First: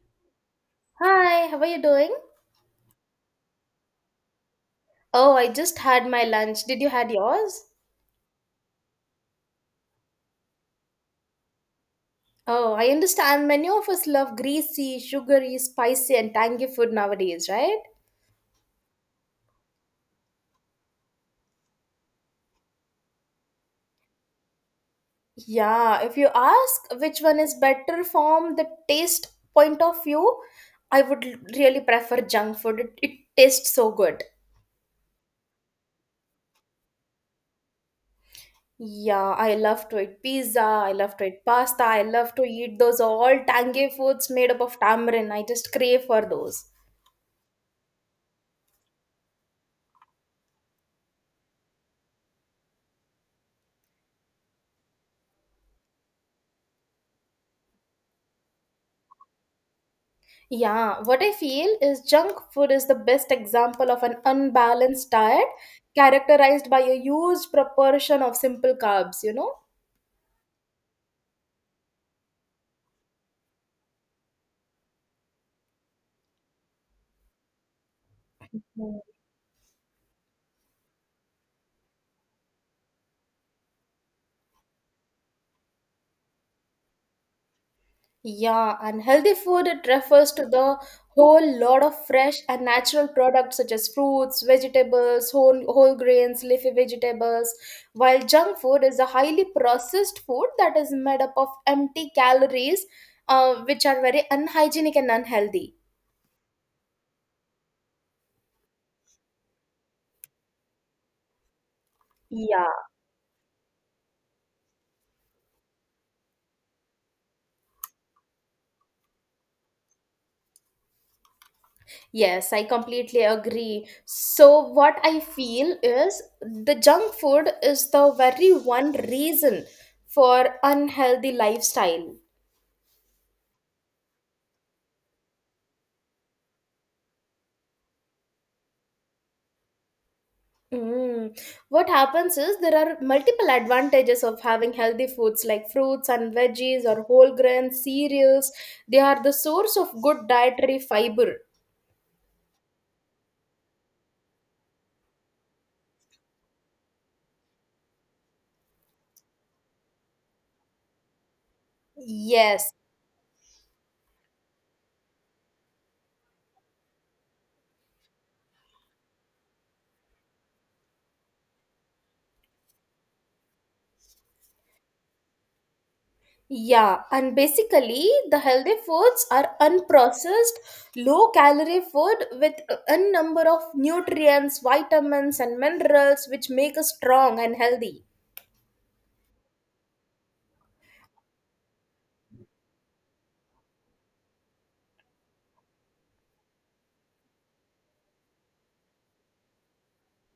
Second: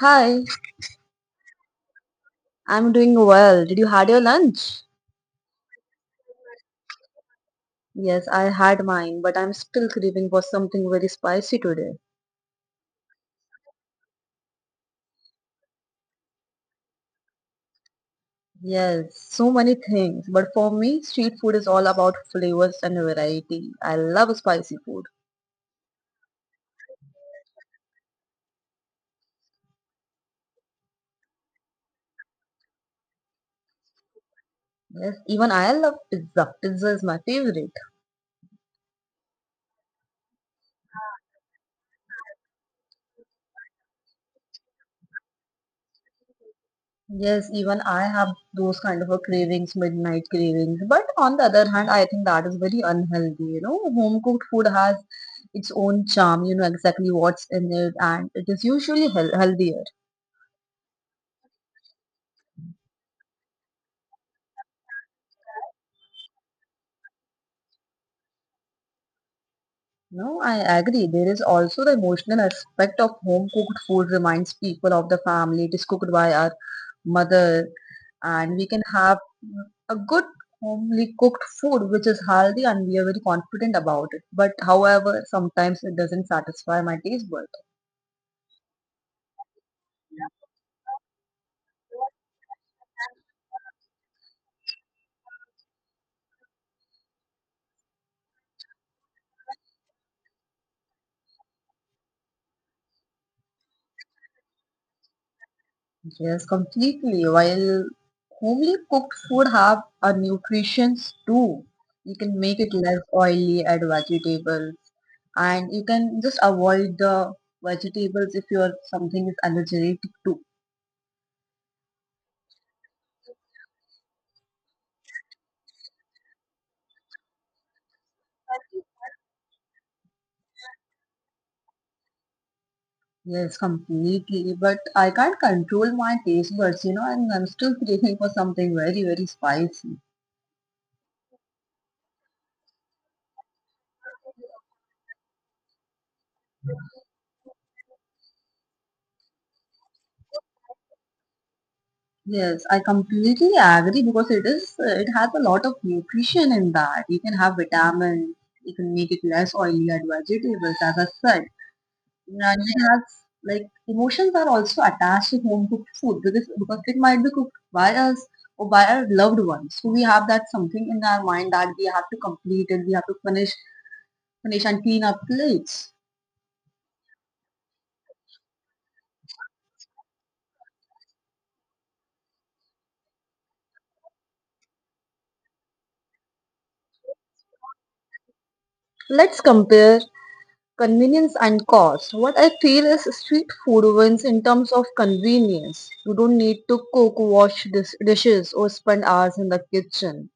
Hi, Hi, how are you doing? I'm doing well. Did you had your lunch? Oh, I just had my lunch. Did you had yours? Yes, I had mine, but I'm still craving for something very spicy today. Oh, I understand many of us love greasy, sugary, spicy, and tangy food nowadays, right? Yes, so many things, but for me, street food is all about flavors and variety. I love spicy food. Yeah, if you ask which one is better from the taste point of view, I would really prefer junk food. It tastes so good. Yes, even I love pizza. Pizza is my favorite. Yeah, I love to eat pizza, I love to eat pasta, I love to eat those all tangy foods made up of tamarind. I just crave for those. Yes, even I have those kind of a cravings, midnight cravings. But on the other hand, I think that is very unhealthy. You know, home cooked food has its own charm. You know exactly what's in it, and it is usually healthier. Yeah, what I feel is junk food is the best example of an unbalanced diet characterized by a huge proportion of simple carbs, you know? No, I agree. There is also the emotional aspect of home cooked food reminds people of the family. It is cooked by our mother and we can Mm. have mm, a good homely cooked food which is healthy and we are very confident about it. But however, sometimes it doesn't satisfy my taste bud. Yeah, and healthy food it refers to the whole lot of fresh and natural products such as fruits, vegetables, whole grains, leafy vegetables, while junk food is a highly processed food that is made up of empty calories, which are very unhygienic and unhealthy. Yes, completely. While homely cooked food have a nutritions too. You can make it Yeah. less oily, add vegetables, and you can just avoid the vegetables if your something is allergic to. Yes, I completely agree. So, what I feel is the junk food is the very one reason for unhealthy lifestyle. Yes, completely. But I can't control my taste buds, and I'm still craving for something very, very spicy. Mm. What happens is there are multiple advantages of having healthy foods like fruits and veggies or whole grain cereals. They are the source of good dietary fiber. Yes, I completely agree because it has a lot of nutrition in that. You can have vitamins, you can make it less oily, add vegetables, as I said. And Yes. it has, like, emotions are also attached to home cooked food because it might be cooked by us or by our loved ones. So we have that something in our mind that we have to complete it, we have to finish and clean our plates. Yeah, and basically, the healthy foods are unprocessed, low calorie food with a number of nutrients, vitamins, and minerals which make us strong and healthy. Let's compare convenience and cost. What I feel is street food wins in terms of convenience. You don't need to cook, wash dishes, or spend hours in the kitchen.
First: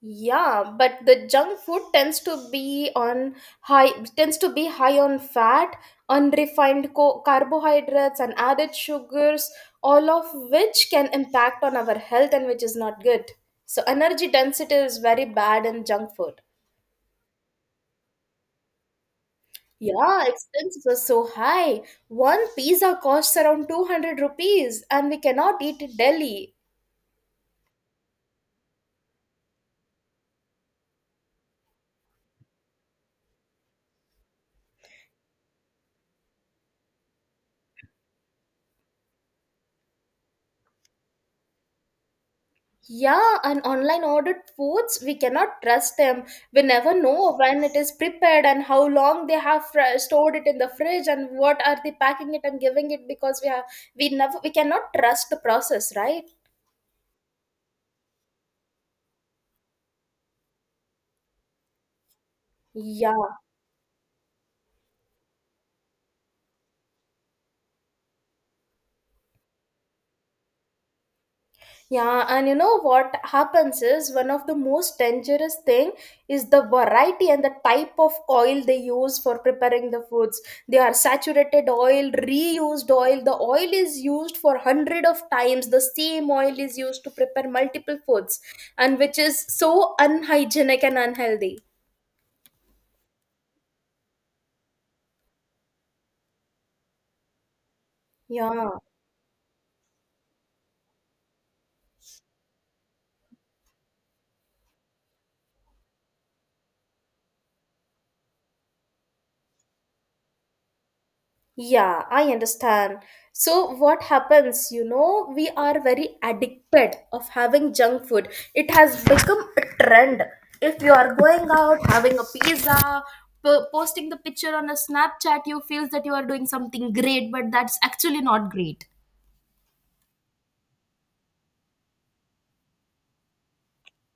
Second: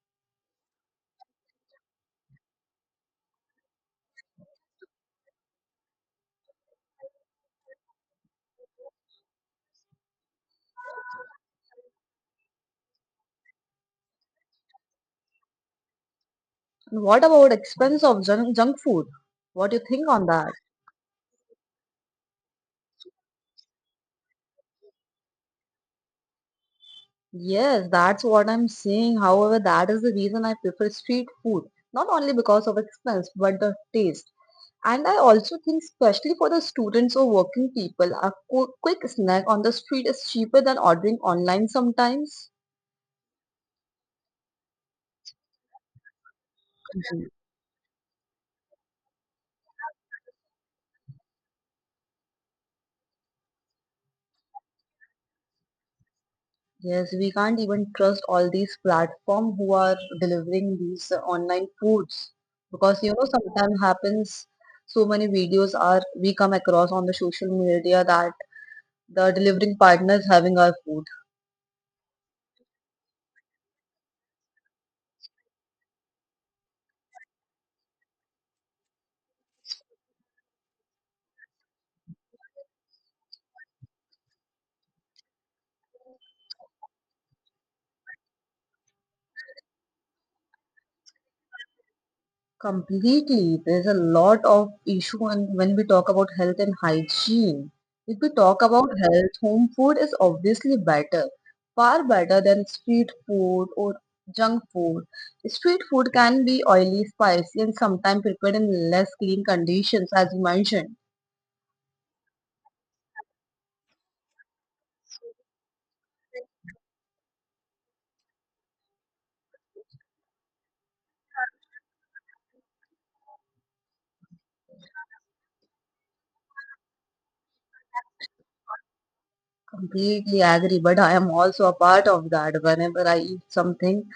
Yeah, but the junk food high tends to be high on fat, unrefined carbohydrates and added sugars, all of which can impact on our health and which is not good. So energy density is very bad in junk food. And what about expense of junk food? What do you think Yeah, on that? expenses were so high. One pizza costs around 200 rupees and we cannot eat in Delhi. Yes, that's what I'm saying. However, that is the reason I prefer street food, not only because of expense, but the taste. And I also think, especially for the students or working people, a quick snack on the street is cheaper than ordering online sometimes. Yeah, and online ordered foods, we cannot trust them. We never Mhm. know when it is prepared and how long they have stored it in the fridge and what are they packing it and giving it, because we have we never we cannot trust the process, right? Yes, we can't even trust all these platforms who are delivering these online foods because Yeah. sometimes happens so many videos are we come across on the social media that the delivering partner is having our food. Yeah, and you know what happens is one of the most dangerous thing is the variety and the type of oil they use for preparing the foods. They are saturated oil, reused oil. The oil is used for hundred of times. The same oil is used to prepare multiple foods, and which is so unhygienic and unhealthy. Completely. There's a lot of issue and when we talk about health and hygiene. If we talk Yeah. about health, home food is obviously better, far better than street food or junk food. Street food can be oily, spicy, and sometimes prepared in less clean conditions, as you mentioned. Yeah, I understand. So what happens, we are very addicted of having junk food. It has become a trend. If you are going out having a pizza, posting the picture on a Snapchat, you feel that you are doing something great, but that's actually not great. Completely agree, but I am also a part of that. Whenever I eat something,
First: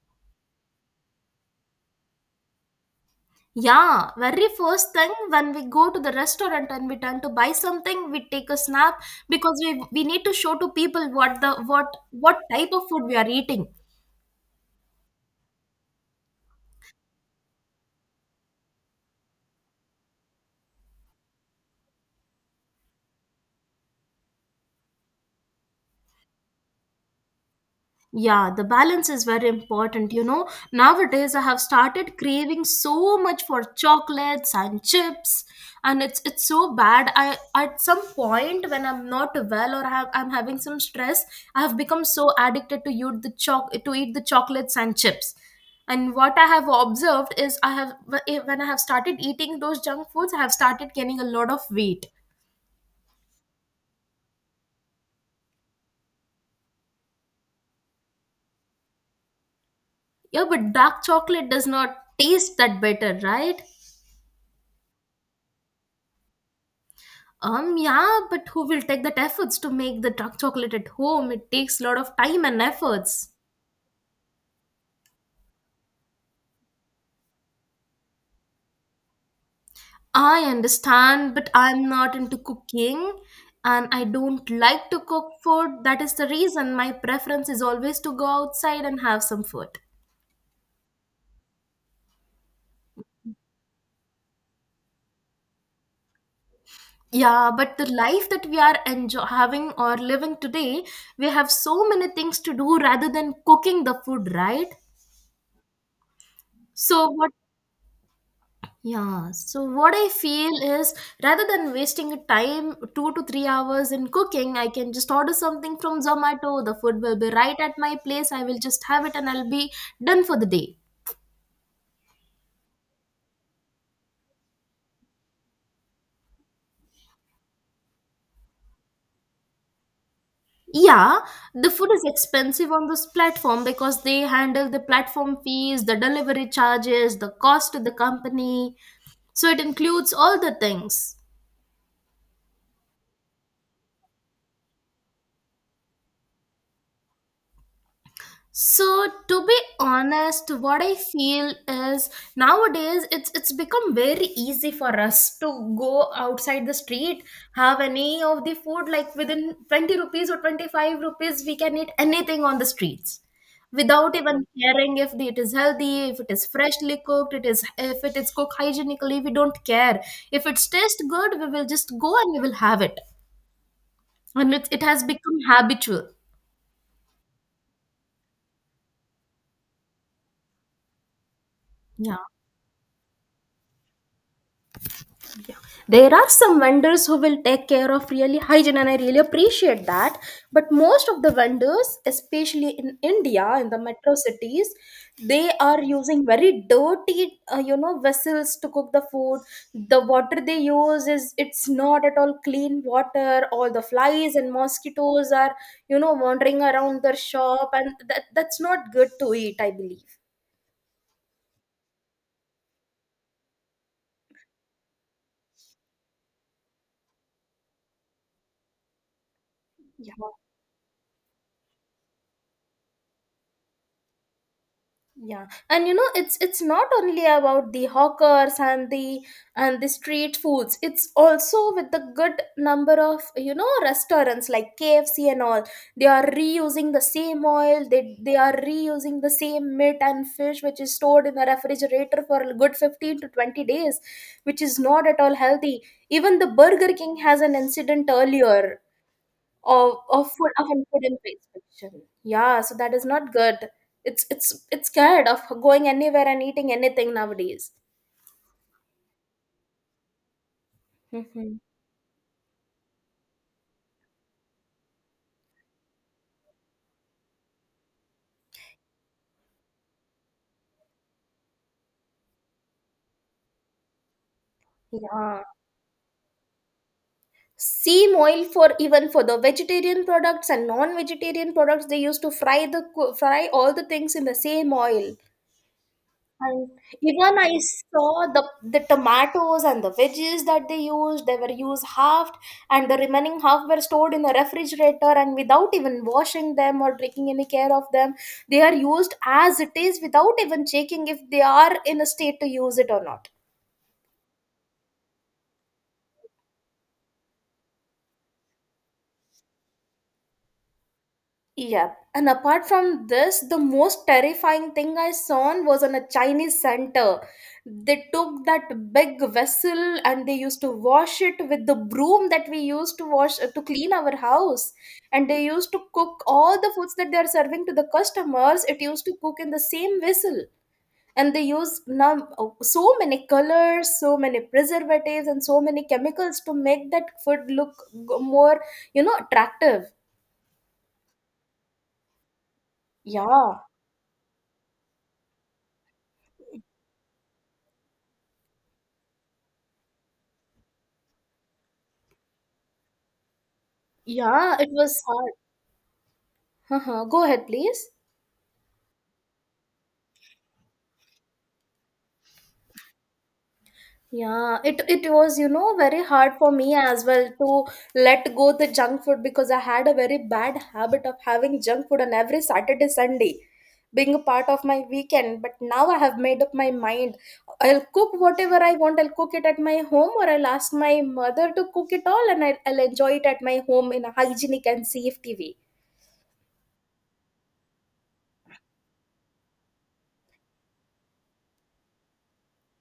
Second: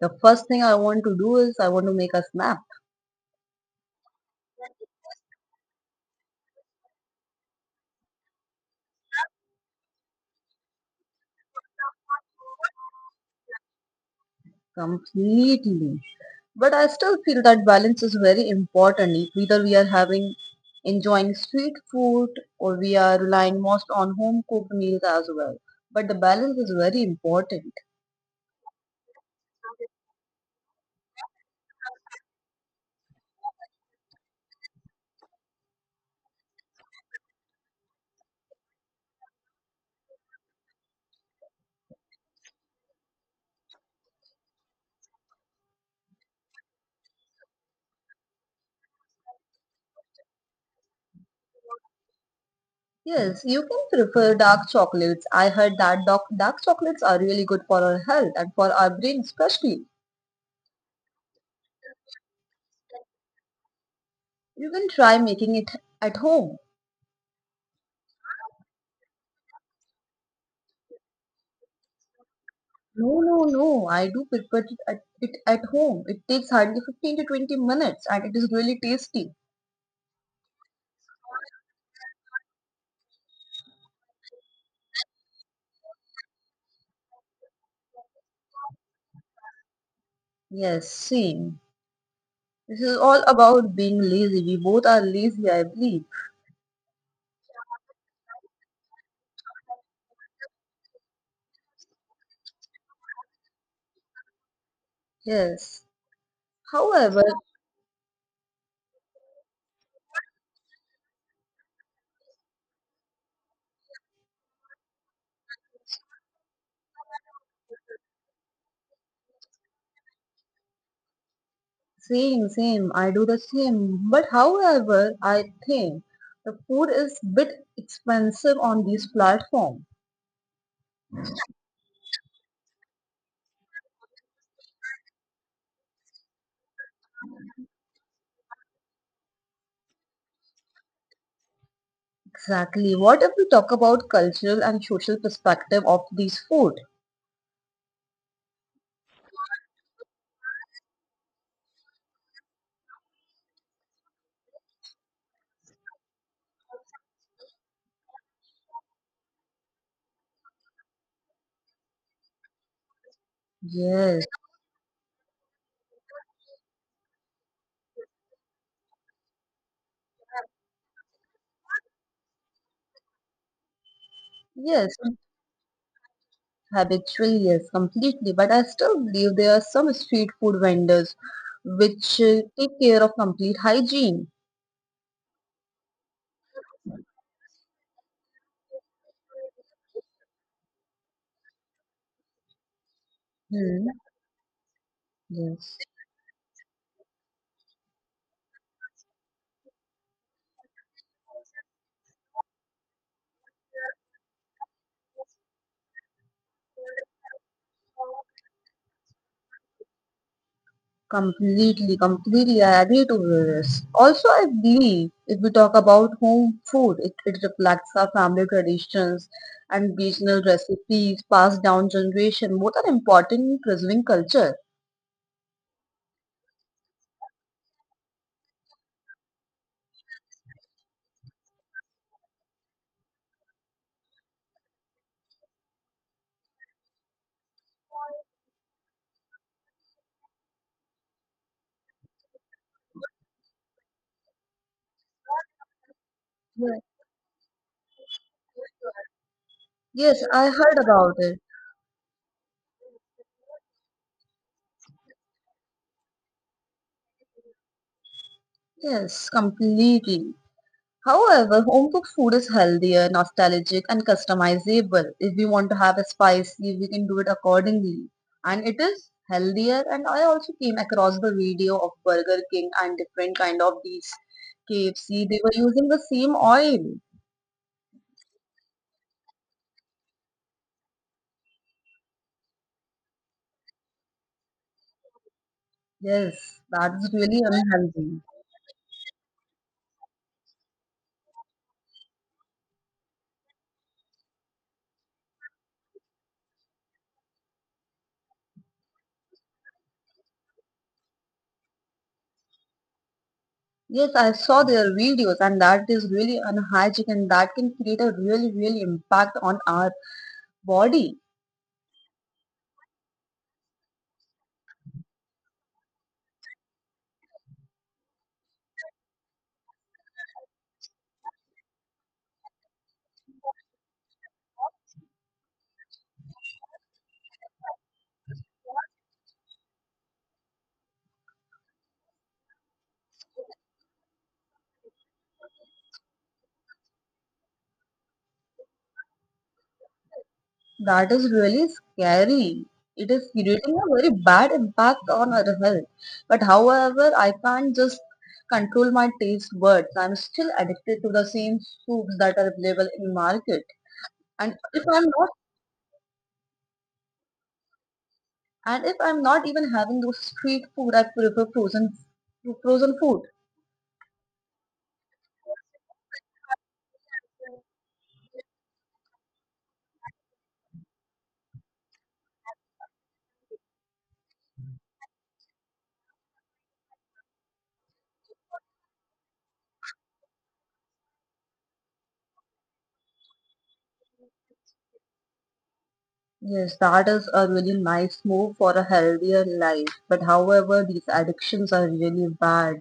the first thing I want to do is I want to make a snap. Yeah, very first thing when we go to the restaurant and we turn to buy something, we take a snap because we need to show to people what the what type of food we are eating. Completely. But I still feel that balance is very important. Whether we are having enjoying street food or we are relying most on home cooked meals as well. But the balance is very important. Yeah, the balance is very important. Nowadays, I have started craving so much for chocolates and chips, and it's so bad. I at some point when I'm not well or I'm having some stress, I have become so addicted to eat the choc to eat the chocolates and chips. And what I have observed is when I have started eating those junk foods, I have started gaining a lot of weight. Yes, you can prefer dark chocolates. I heard that dark chocolates are really good for our health and for our brain especially. Yeah, but dark chocolate does not taste that better, right? You can try making it at home. Yeah, but who will take that efforts to make the dark chocolate at home? It takes a lot of time and No, efforts. no, no. I do prepare it at home. It takes hardly 15 to 20 minutes and it is really tasty. I understand, but I'm not into cooking and I don't like to cook food. That is the reason my preference is always to go outside and have some food. Yes, same. This is all about being lazy. We both are lazy, I believe. Yeah, but the life that we are enjoy having or living today, we have so many things to do rather than cooking the food, right? Yes. So, However, what Yeah, so what I feel is rather than wasting time, 2 to 3 hours in cooking, I can just order something from Zomato. The food will be right at my place. I will just have it and I'll be done for the day. same, same. I do the same. But however, I think the food is bit expensive on these platforms. Yeah, the food is expensive on this platform because they handle the platform fees, the delivery charges, the cost to the company. So it includes all the things. Exactly. What if we talk about cultural and social perspective of these food? So to be honest, what I feel is nowadays it's become very easy for us to go outside the street, have any of the food like within 20 rupees or 25 rupees, we can eat anything on the streets without Yes, even caring if it is healthy, if it is freshly cooked, it is if it is cooked hygienically. We don't care. If it's taste good, we will just go and we will have it. And it yes, has become habitual. habitually, yes, completely. But I still believe there are some street food vendors Yeah. which take care of complete hygiene. There are some vendors who will take care of really hygiene and I really appreciate that, but most of the vendors, especially in India, in the Hmm. metro cities, they Yes, are using very dirty vessels to cook the food. The water they use is it's not at all clean water. All the flies and mosquitoes are wandering around their shop, and that's not good to eat, I believe. completely. I agree to this. Also, I believe if we talk about home food, it reflects our family traditions and Yeah, regional recipes passed down generation. Both are important in preserving culture. yeah. And it's not only about the hawkers and the street foods. It's also with the good number of restaurants like KFC and all. They are reusing the same oil. They are reusing the same meat and fish which is stored in the refrigerator for a good 15 to 20 days, which is not at all healthy. Even the Yes, Burger King has an incident earlier yes, I of heard an food about it. inspection. Yeah, so that is not good. It's scared of going anywhere and eating anything nowadays. Yes, completely. Mm-hmm. However, home cooked food is healthier, nostalgic, and customizable. If we want to have a spicy, we can do it accordingly. And it is healthier. And I also came across the video of Burger King and different kind of these KFC. They Yeah. were using the same oil. Same oil for even for the vegetarian products and non-vegetarian products, they used to fry fry all the things in the same oil. Yes, And that is even really I unhealthy. saw the tomatoes and the veggies that they used, they were used halved, and the remaining half were stored in the refrigerator and without even washing them or taking any care of them, they are used as it is without even checking if they are in a state to use it or not. Yes, I saw their videos and that is really unhygienic and that can create a really, really impact on our body. Yep. And apart from this, the most terrifying thing I saw on was on a Chinese center. They took that big vessel and they used to wash it with the broom that we used to wash to clean our house. And they used to cook all the foods that they are serving to the customers. It used to cook in the same vessel. And they use now so many colors, so many preservatives, and so many chemicals to make that food look more, attractive. That is really scary. It is Yeah. creating a very bad impact on our health. But however, I can't just control my taste buds. I'm still addicted to the same soups that are available in market. And Yeah, it if was I'm not, hard. Uh-huh. Go ahead, please. and if I'm not even having those street food, I prefer frozen food. Yeah, it was, very hard for me as well to let go the junk food because I had a very bad habit of having junk food on every Saturday, Sunday, being a part of my weekend. But now I have made up my mind. I'll cook whatever I want. I'll cook it at my home, or I'll ask my mother to cook it all, and I'll enjoy it at my home in a hygienic and safe way. Yes, that is a really nice move for a healthier life. But however, these addictions are really bad.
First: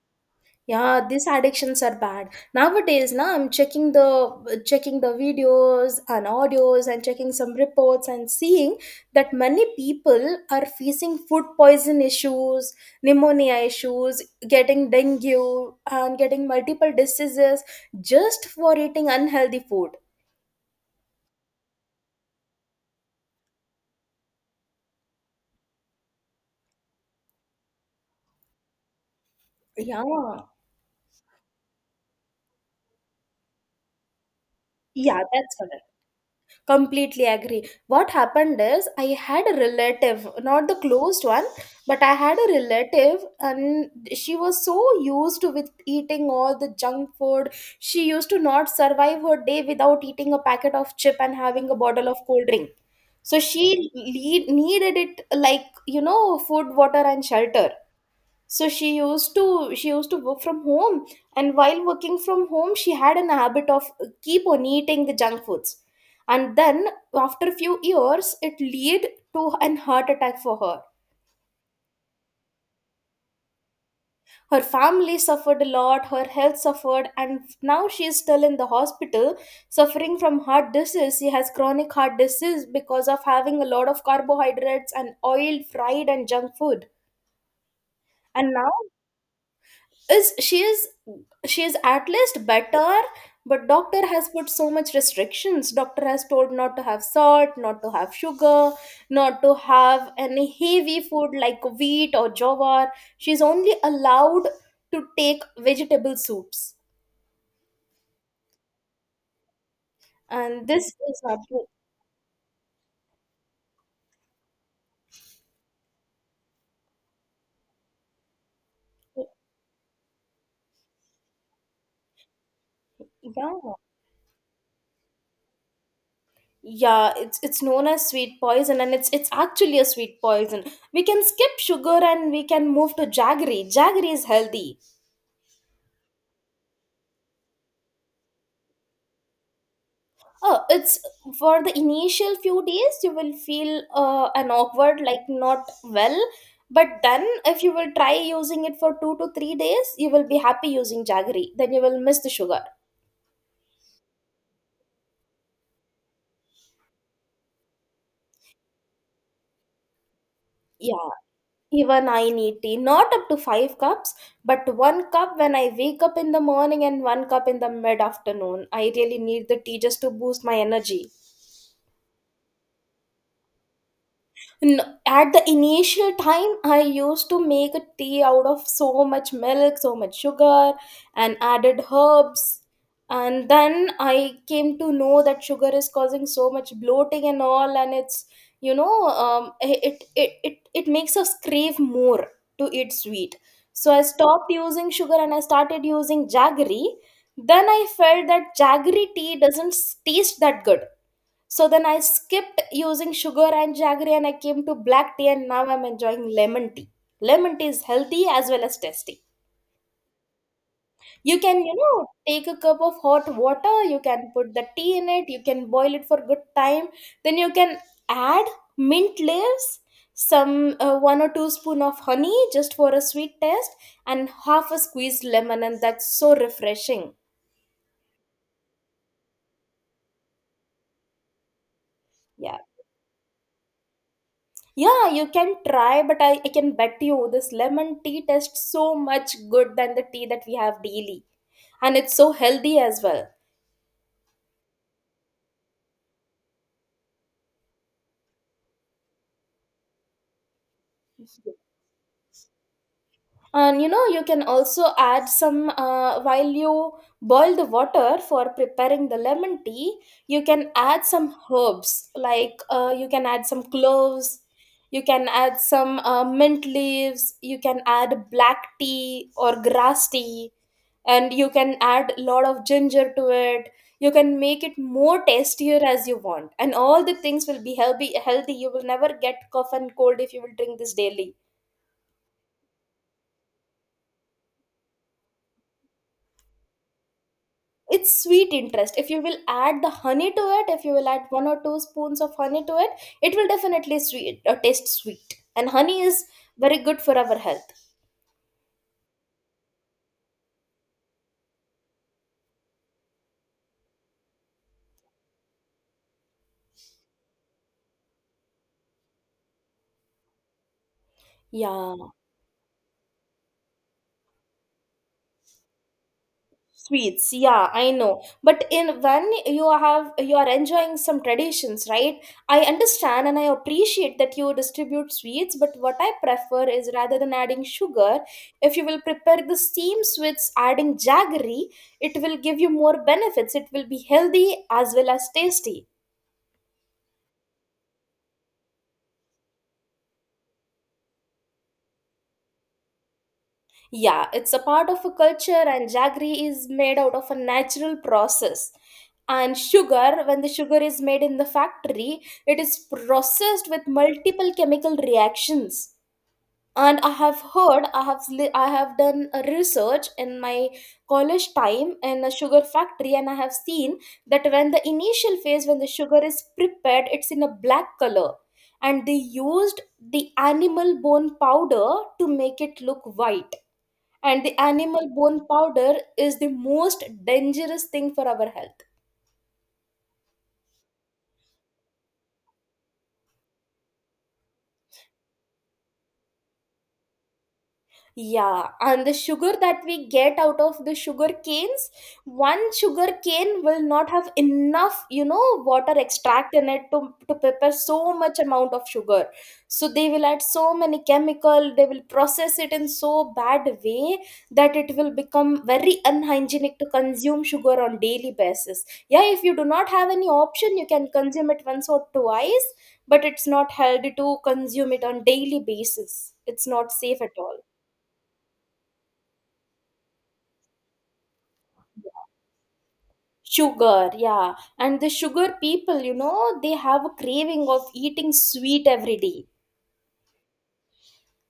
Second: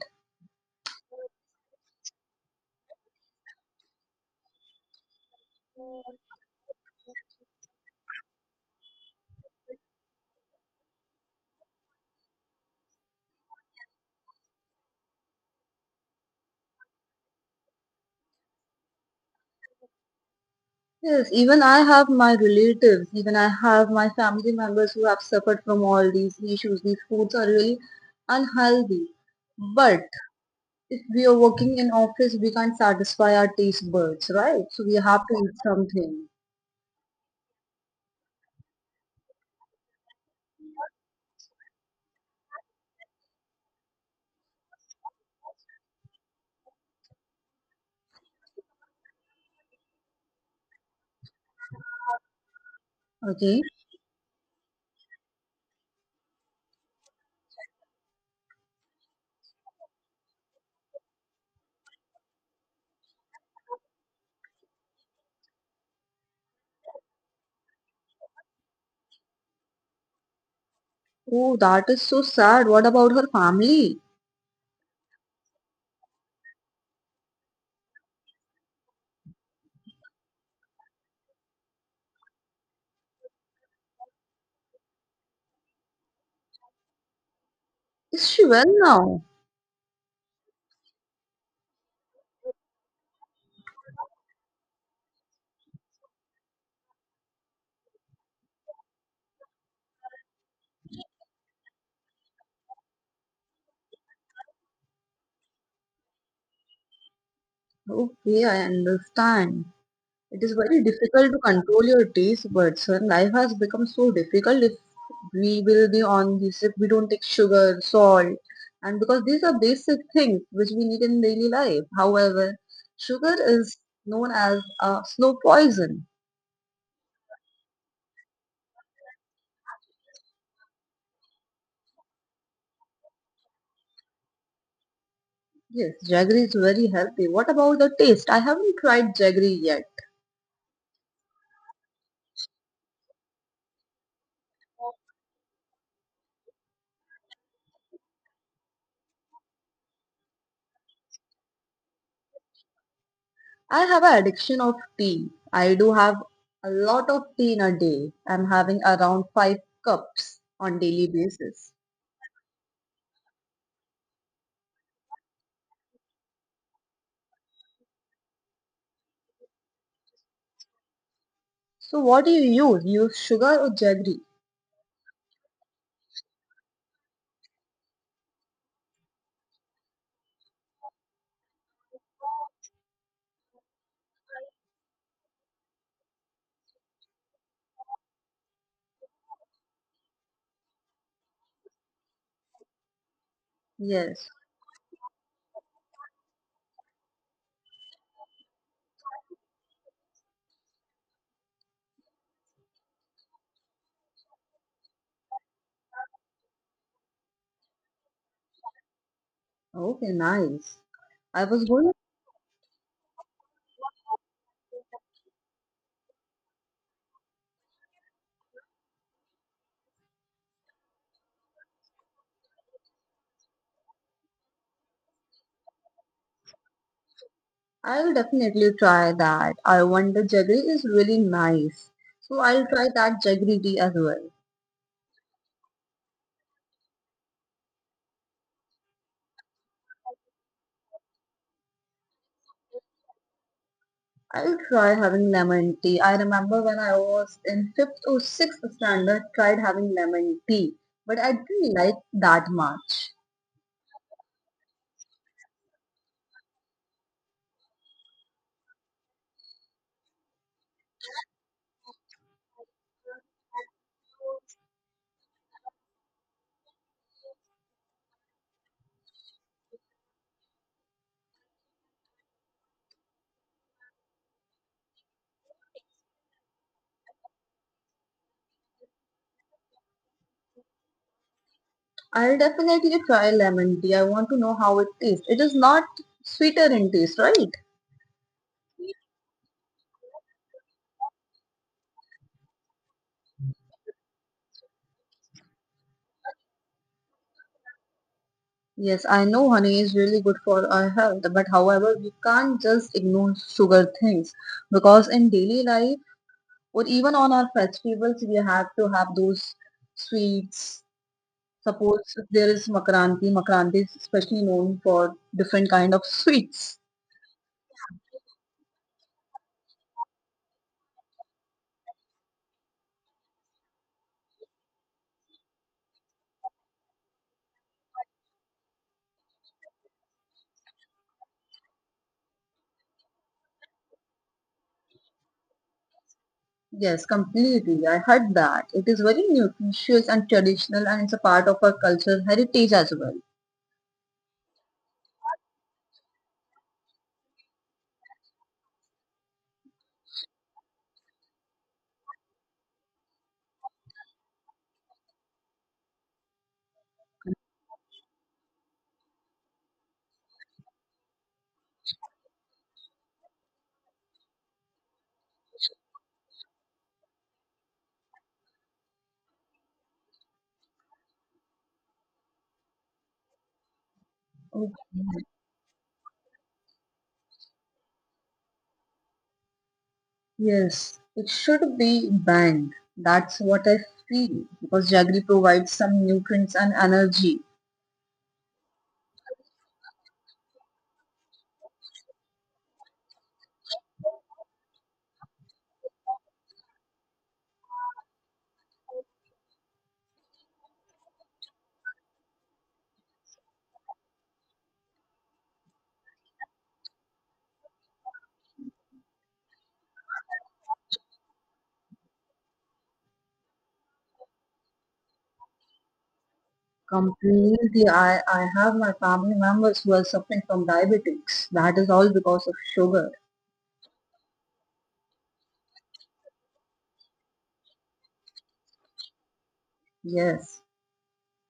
Yeah, these addictions are bad. Nowadays, now I'm checking the videos and audios and checking some reports and seeing that many people are facing food poison issues, pneumonia issues, getting dengue and getting multiple diseases just for eating unhealthy food. Yes, even I have my relatives, even I have my family members who have suffered from all these issues. These foods are really unhealthy. Yeah. But if we are working in office, we can't satisfy our taste buds, right? So we Yeah, have to that's eat correct. something. Completely agree. What happened is I had a relative, not the closed one, but I had a relative, and she was so used to with eating all the junk food. She used to not survive her day without eating a packet of chip and having a bottle of cold drink. So Okay. she needed it like food, water, and shelter. So she used to work from home. And while working from home, she had an habit of keep on eating the junk foods. And then after a few years it led to an heart attack for her. Oh, that is so sad. What about her family? Her family suffered a lot. Her health suffered, and now she is still in the hospital suffering from heart disease. She has chronic heart disease because of having a lot of carbohydrates and oil fried and junk food. Is she And well now, now? is she is she is at least better. But doctor has put so much restrictions. Doctor has told not to have salt, not to have sugar, not to have any heavy food like wheat or jowar. She's only allowed to take vegetable soups. Okay, I understand. It is And very this is difficult not to good. control your taste buds, and life has become so difficult if we will be on this, if we don't take sugar, salt, and because these are basic things which we need in daily life. However, sugar yeah is known as a slow poison. yeah it's known as sweet poison, and it's actually a sweet poison. We can skip sugar and we can move to jaggery. Jaggery is healthy. Yes, jaggery is very healthy. What about the taste? I haven't tried jaggery yet. Oh, it's for the initial few days, you will feel an awkward, like not well. But then, if you will try using it for 2 to 3 days, you will be happy using jaggery. Then you will miss the sugar. I have an addiction of tea. I do have a lot of tea in a day. I'm having around five cups on daily Yeah, basis. even I need tea. Not up to 5 cups, but one cup when I wake up in the morning and one cup in the mid afternoon. I really need the tea just to boost my energy. So what do you use? Use sugar or jaggery? At the initial time, I used to make a tea out of so much milk, so much sugar, and added herbs. And then I came to know that sugar is causing so much bloating and all, and it's it makes us crave more to eat sweet. So I Yes. stopped using sugar and I started using jaggery. Then I felt that jaggery tea doesn't taste that good, so then I skipped using sugar and jaggery and I came to black tea and now I'm enjoying lemon tea. Lemon tea is healthy as well as tasty. Okay, nice. You I canwas going, take a cup of hot water, you can put the tea in it, you can boil it for good time. Then you can add mint leaves, some 1 or 2 spoon of honey just for a sweet taste and half a squeezed lemon, and that's so refreshing. I'll definitely try that. I wonder jaggery is really nice. So Yeah. I'll try that jaggery tea as well. Yeah, you can try, but I can bet you this lemon tea tastes so much good than the tea that we have daily. And it's so healthy as well. I'll try having lemon tea. I remember when I was in fifth or sixth standard, tried having lemon tea, but I didn't like that much. And you can also add some while you boil the water for preparing the lemon tea, you can add some herbs like you can add some cloves, you can add some mint leaves, you can add black tea or grass tea, and you can add a lot of ginger to it. You can make it more tastier as you want, and all the things will be healthy. You will never get cough and cold if you will drink this daily. I'll definitely try lemon tea. I want to know how it tastes. It is not sweeter in taste, right? It's sweet interest if you will add the honey to it. If you will add 1 or 2 spoons of honey to it, it will definitely sweet taste sweet, and honey is very good for our health. Yes, I know honey is really good for our health, but however, we can't just ignore sugar things because in daily life or even on our festivals, we have to have those sweets. Yeah. Suppose there is makranti. Makranti is especially known for different kind of sweets. Sweets, yeah, I know, but in when you have you are enjoying some traditions, right? I understand and I appreciate that you distribute sweets, but what I prefer is rather than adding sugar, if you will prepare the same sweets adding jaggery, it will give you more benefits. It will be healthy as well as tasty. Yes, completely. I heard that. It is very nutritious and traditional and it's a part of our cultural heritage as well. Yeah, it's a part of a culture, and jaggery is made out of a natural process. And sugar, when the sugar is made in the factory, it is processed with multiple chemical reactions. And I have heard, I have done a research in my college time in a sugar factory, and I have seen that when the initial phase, when the sugar is prepared, it's in a black color, and they used the animal bone powder to make it look white. And the animal bone powder is the most dangerous thing for our health. Yes, it should be banned. That's what I feel because jaggery provides some nutrients and energy. Yeah, and the sugar that we get out of the sugar canes, one sugar cane will not have enough water extract in it to prepare so much amount of sugar. So they will add so many chemical, they will process it in so bad way that it will become very unhygienic to consume sugar on daily basis. Yeah, if you do not have any option, you can consume it once or twice, but it's not healthy to consume it on daily basis. It's not safe at all. Completely, I have my family members who are suffering from diabetics. That is all because of sugar. Sugar, yeah. And the sugar people they have a craving of eating sweet every day. Yes.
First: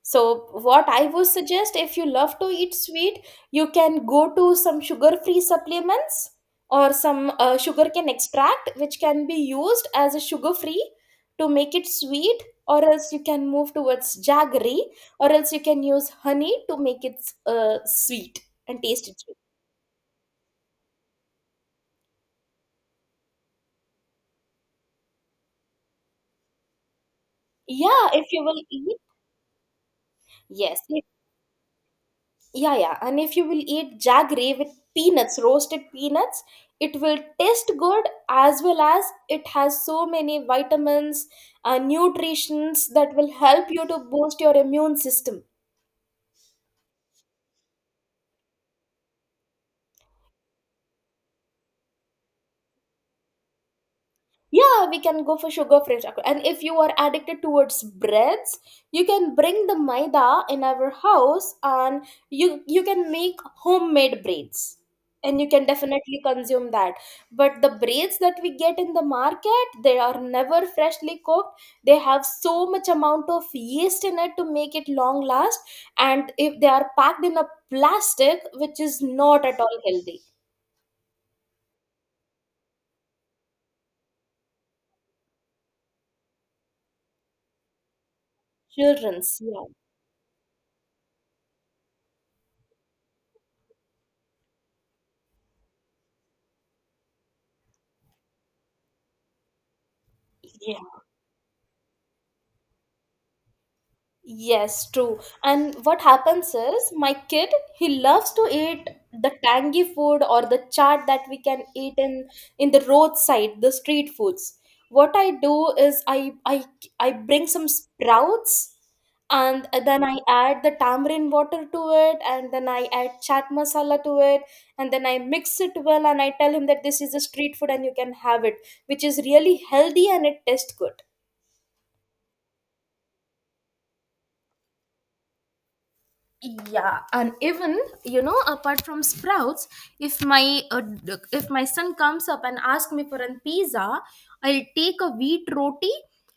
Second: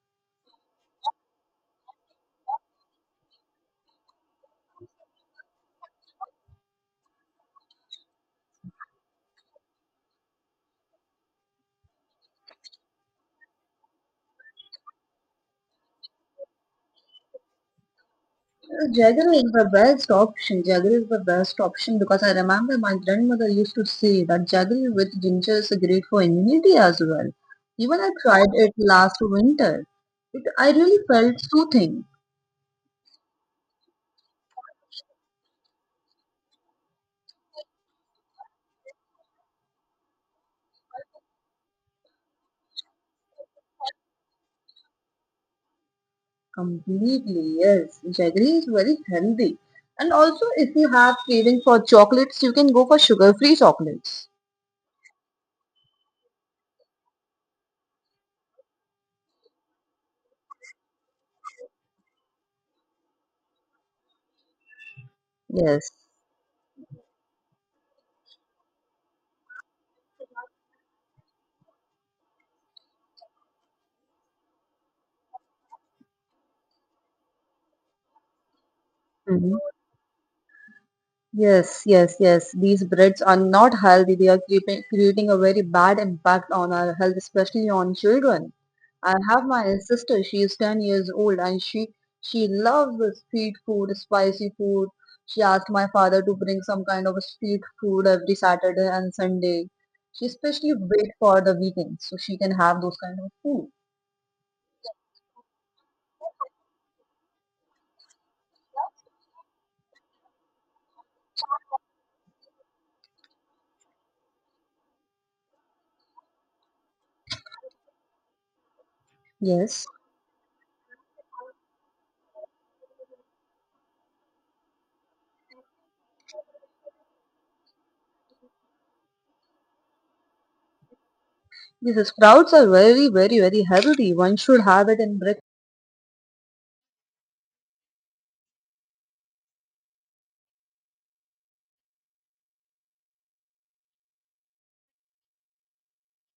So, what I would suggest if you love to eat sweet, you can go to some sugar free supplements or some sugarcane extract, which can be used as a sugar free to make it sweet, or else you can move towards jaggery, or else you can use honey to make it sweet and taste it sweet. Jaggery is the best option. Jaggery is the best option because I remember my grandmother used to say that jaggery with ginger is great for immunity as well. Even Yeah, I if you tried will it eat. last winter. I Yes. really felt soothing. Yeah, yeah. And if you will eat jaggery with peanuts, roasted peanuts, it will taste good as well as it has so many vitamins, nutritions that will help you to boost your immune system. Completely, yes. Jaggery is very healthy. And also, if you have craving for chocolates, you can go for sugar-free chocolates. Yeah, we can go for sugar free chocolate. And if you are addicted towards breads, you can bring the maida in our house, and you can make homemade breads. And you can Yes. definitely consume that. But the breads that we get in the market, they are never freshly cooked. They have so much amount of yeast in it to make it long last. And if they are packed in a plastic, which is not at all healthy. Yes, yes, yes. These breads are not healthy. They are creating a very bad impact on our health, especially on children. I Children's, have my sister, she is 10 years old and she loves the street food, spicy food. She asked my father to bring some kind of street food every Saturday and Sunday. She especially yeah. wait for the weekend so she can have those kind of food. Yes, true. And what happens is my kid, he loves to eat the tangy food or the chaat that we can eat in the roadside, the street foods. What I do is I bring some sprouts, and Yes. then I add the tamarind water to it, and then I add chaat masala to it, and then I mix it well and I tell him that this is a street food and you can have it, which is really healthy and it tastes good. These sprouts are very, very, very healthy. One should have it in breakfast. Yeah. And even apart from sprouts, if my son comes up and asks me for a pizza, I'll take a wheat roti,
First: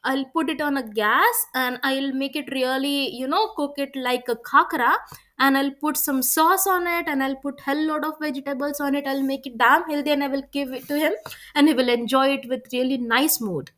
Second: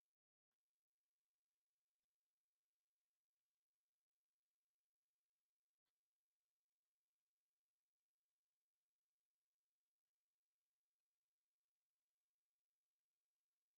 I'll put it on a gas, and I'll make it really cook it like a khakra. And I'll put some sauce on it, and I'll put hell lot of vegetables on it. I'll make it damn healthy and I will give it to him. And he will enjoy it with really nice mood.